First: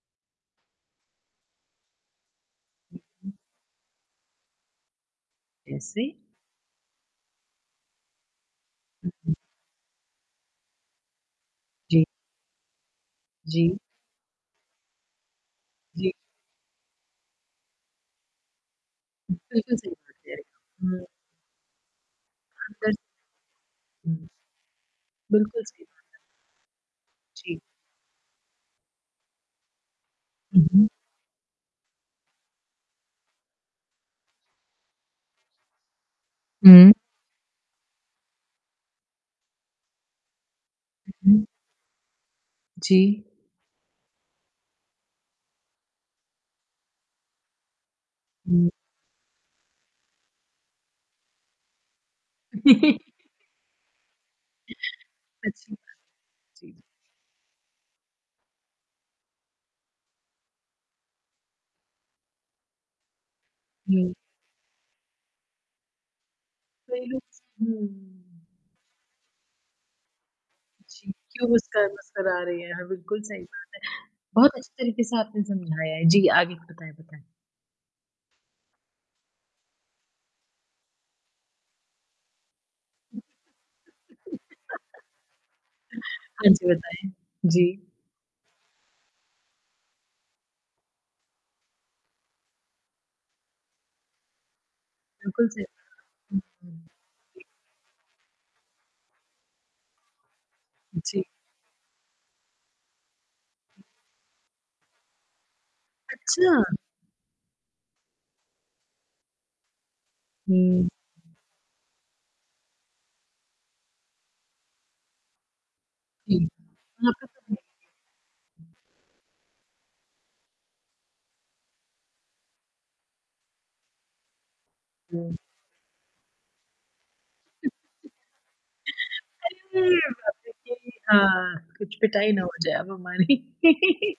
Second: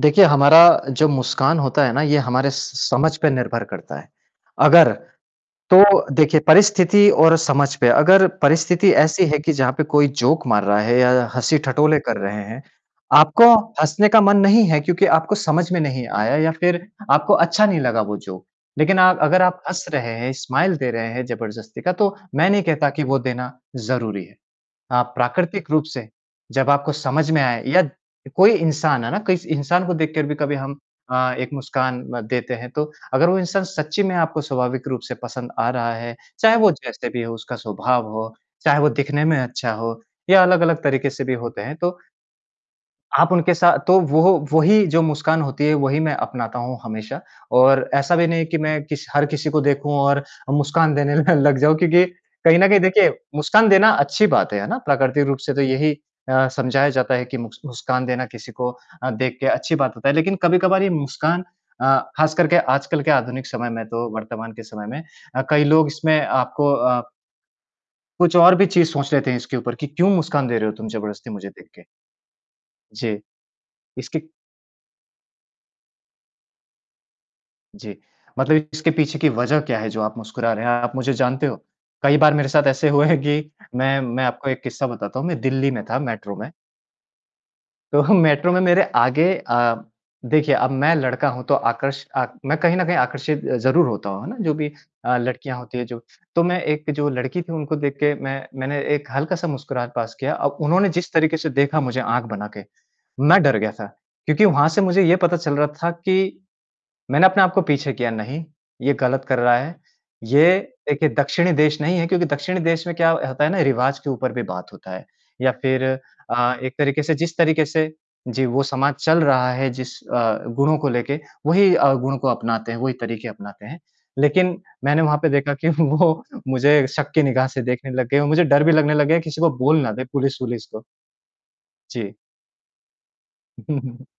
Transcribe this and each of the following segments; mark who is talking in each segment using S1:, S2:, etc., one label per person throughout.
S1: देखिए, हमारा जो मुस्कान होता है ना ये हमारे स स समझ पे निर्भर करता है। अगर तो
S2: कैसे?
S1: देखिए, परिस्थिति और समझ पे अगर परिस्थिति ऐसी है कि जहाँ पे कोई जोक मार रहा है या हँसी-ठटोले
S2: जी।
S1: कर रहे हैं, आपको
S2: जी।
S1: हँसने का मन नहीं है क्योंकि आपको समझ में नहीं
S2: जी।
S1: आया या फिर आपको अच्छा नहीं लगा वो जोक। लेकिन आप अगर आप
S2: बिल्कुल,
S1: हँस
S2: सही
S1: रहे
S2: बात
S1: हैं,
S2: कह रहे,
S1: स्माइल दे
S2: हुँ।
S1: रहे हैं ज़बरदस्ती का, तो मैं नहीं कहता
S2: अंदर
S1: कि वो देना ज़रूरी
S2: हुँ।
S1: है। अ,
S2: बिल्कुल
S1: प्राकृतिक रूप
S2: सही बात
S1: से,
S2: है।
S1: जब आपको समझ में
S2: जी।
S1: आए या कोई इंसान है ना, किस इंसान को देख के भी कभी
S2: हुँ,
S1: हम
S2: हुँ।
S1: अ, एक मुस्कान म देते हैं तो, अगर वो इंसान सच्ची में आपको स्वाभाविक रूप से पसंद आ रहा है, चाहे वो
S2: हुँ।
S1: जैसे भी हो उसका स्वभाव हो, चाहे वो दिखने में अच्छा हो या अलग-अलग तरीके से
S2: हुँ,
S1: भी
S2: हुँ।
S1: होते हैं, तो
S2: जी।
S1: आप उनके सा तो वोह वो ही जो मुस्कान होती है वही मैं अपनाता हूँ हमेशा। और ऐसा भी नहीं है कि
S2: हुँ।
S1: मैं किस हर किसी को देखूँ और अ, मुस्कान देने लग जाऊँ क्योंकि, कहीं न कहीं देखिए मुस्कान देना अच्छी बात है, है ना? प्राकृतिक रूप से तो
S2: अच्छी
S1: यही
S2: बात
S1: अ,
S2: है। जी।
S1: समझाया जाता है कि मुस्क मुस्कान देना किसी को अ, देख के अच्छी बात होता है। लेकिन कभी-कभार ये मुस्कान अ, खास करके आजकल के आधुनिक समय में तो
S2: हुँ।
S1: वर्तमान के समय में अ, कई लोग इसमें आपको
S2: कई
S1: आप
S2: लोग स
S1: कुछ
S2: हुँ।
S1: और भी चीज़ सोच लेते हैं इसके ऊपर कि क्यों मुस्कान दे रहे हो तुम
S2: जी,
S1: जबरदस्ती
S2: क्यों
S1: मुझे देख के।
S2: मुस्कान मुस्कुरा रही हैं, हाँ, बिल्कुल
S1: जी।
S2: सही बात
S1: इसके
S2: है। बहुत अच्छे तरीके से आपने समझाया है, जी, आगे का बताएँ बताएँ?
S1: जी। मतलब इसके पीछे की वजह क्या है जो आप मुस्कुरा रहे हैं, आप मुझे जानते हो? कई बार मेरे साथ ऐसे हुआ हैं कि मैं मैं
S2: [unintelligible]
S1: आपको एक किस्सा बताता हूँ, मैं दिल्ली में था मेट्रो
S2: हाँ
S1: में
S2: जी, बताएँ? जी।
S1: तो मेट्रो में मेरे आगे अ, देखिए, अब मैं लड़का हूँ तो आकर्ष आक मैं कहीं न कहीं आकर्षित अ, ज़रूर होता हूँ, है ना? जो भी अ,
S2: बिल्कुल
S1: लड़कियाँ
S2: सही
S1: होती
S2: कहा
S1: हैं जो, तो मैं
S2: आपने। हुँ, हुँ।
S1: एक जो
S2: जी।
S1: लड़की थी उनको देख के मैं मैंने एक हल्का-सा मुस्कुराहट पास किया, अब उन्होंने जिस
S2: जी।
S1: तरीके से देखा मुझे आँख बना के, मैं डर गया था। क्योंकि वहाँ से मुझे ये पता चल रहा था कि
S2: अच्छा।
S1: मैंने अपने आप को पीछे किया नहीं, ये गलत कर रहा है, ये
S2: हुँ।
S1: एक ए दक्षिणी देश नहीं है क्योंकि दक्षिणी देश में क्या ह होता है ना रिवाज़ के ऊपर भी बात होता है। या फिर
S2: जी,
S1: अ, एक तरीके से जिस
S2: [unintelligible]
S1: तरीके से जी, वो समाज चल रहा है जिस अ, गुणों को लेके, वही अ, गुणों को अपनाते हैं, वही तरीके अपनाते हैं। लेकिन, मैंने वहाँ पे
S2: [unintelligible]
S1: देखा कि वो मुझे शक की निगाह से देखने लग गए और मुझे डर भी लगने लग गया किसी को बोल
S2: अरे
S1: ना
S2: उम,
S1: दे
S2: बाप रे,
S1: पुलिस-वुलिस को।
S2: सही कहा, कुछ
S1: जी।
S2: पिटाई ना हो जाए अब हमारी।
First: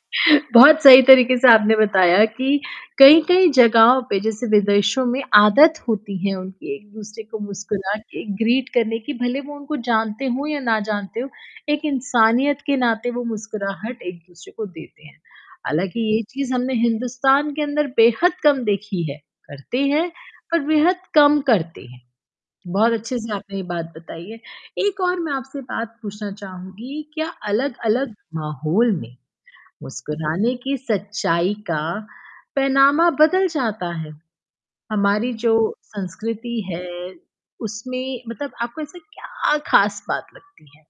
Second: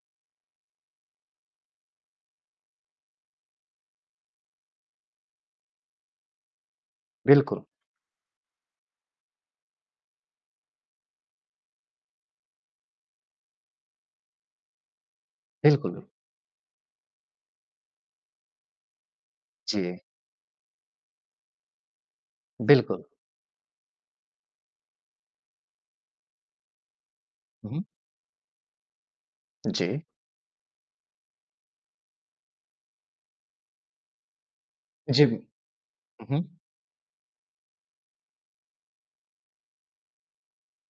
S2: बहुत सही तरीके से आपने बताया कि कई-कई जगहों पे, जैसे विदेशों में आदत होती है उनकी एक-दूसरे को
S1: बिल्कुल।
S2: मुस्कुरा के ग्रीट करने की, भले वो उनको जानते हों या ना जानते हों, एक इंसानियत के नाते वो मुस्कुराहट एक-दूसरे को देते हैं।
S1: बिल्कुल,
S2: हालाँकि
S1: बिल
S2: ये चीज़ हमने हिंदुस्तान के अंदर बेहद कम देखी है, करते
S1: जी।
S2: हैं पर बेहद कम करते हैं, बहुत
S1: बिल्कुल।
S2: अच्छे-से आपने ये बात बताई है। एक और मैं आपसे बात पूछना चाहूँगी, क्या
S1: हुँ, हुँ।
S2: अलग-अलग माहौल में,
S1: जी।
S2: मुस्कुराने की सच्चाई का, पैमाना बदल जाता है?
S1: जी।
S2: हमारी जो
S1: हुँ, हुँ।
S2: संस्कृति है उसमें मतलब आपको ऐसा क्या ख़ास बात लगती है?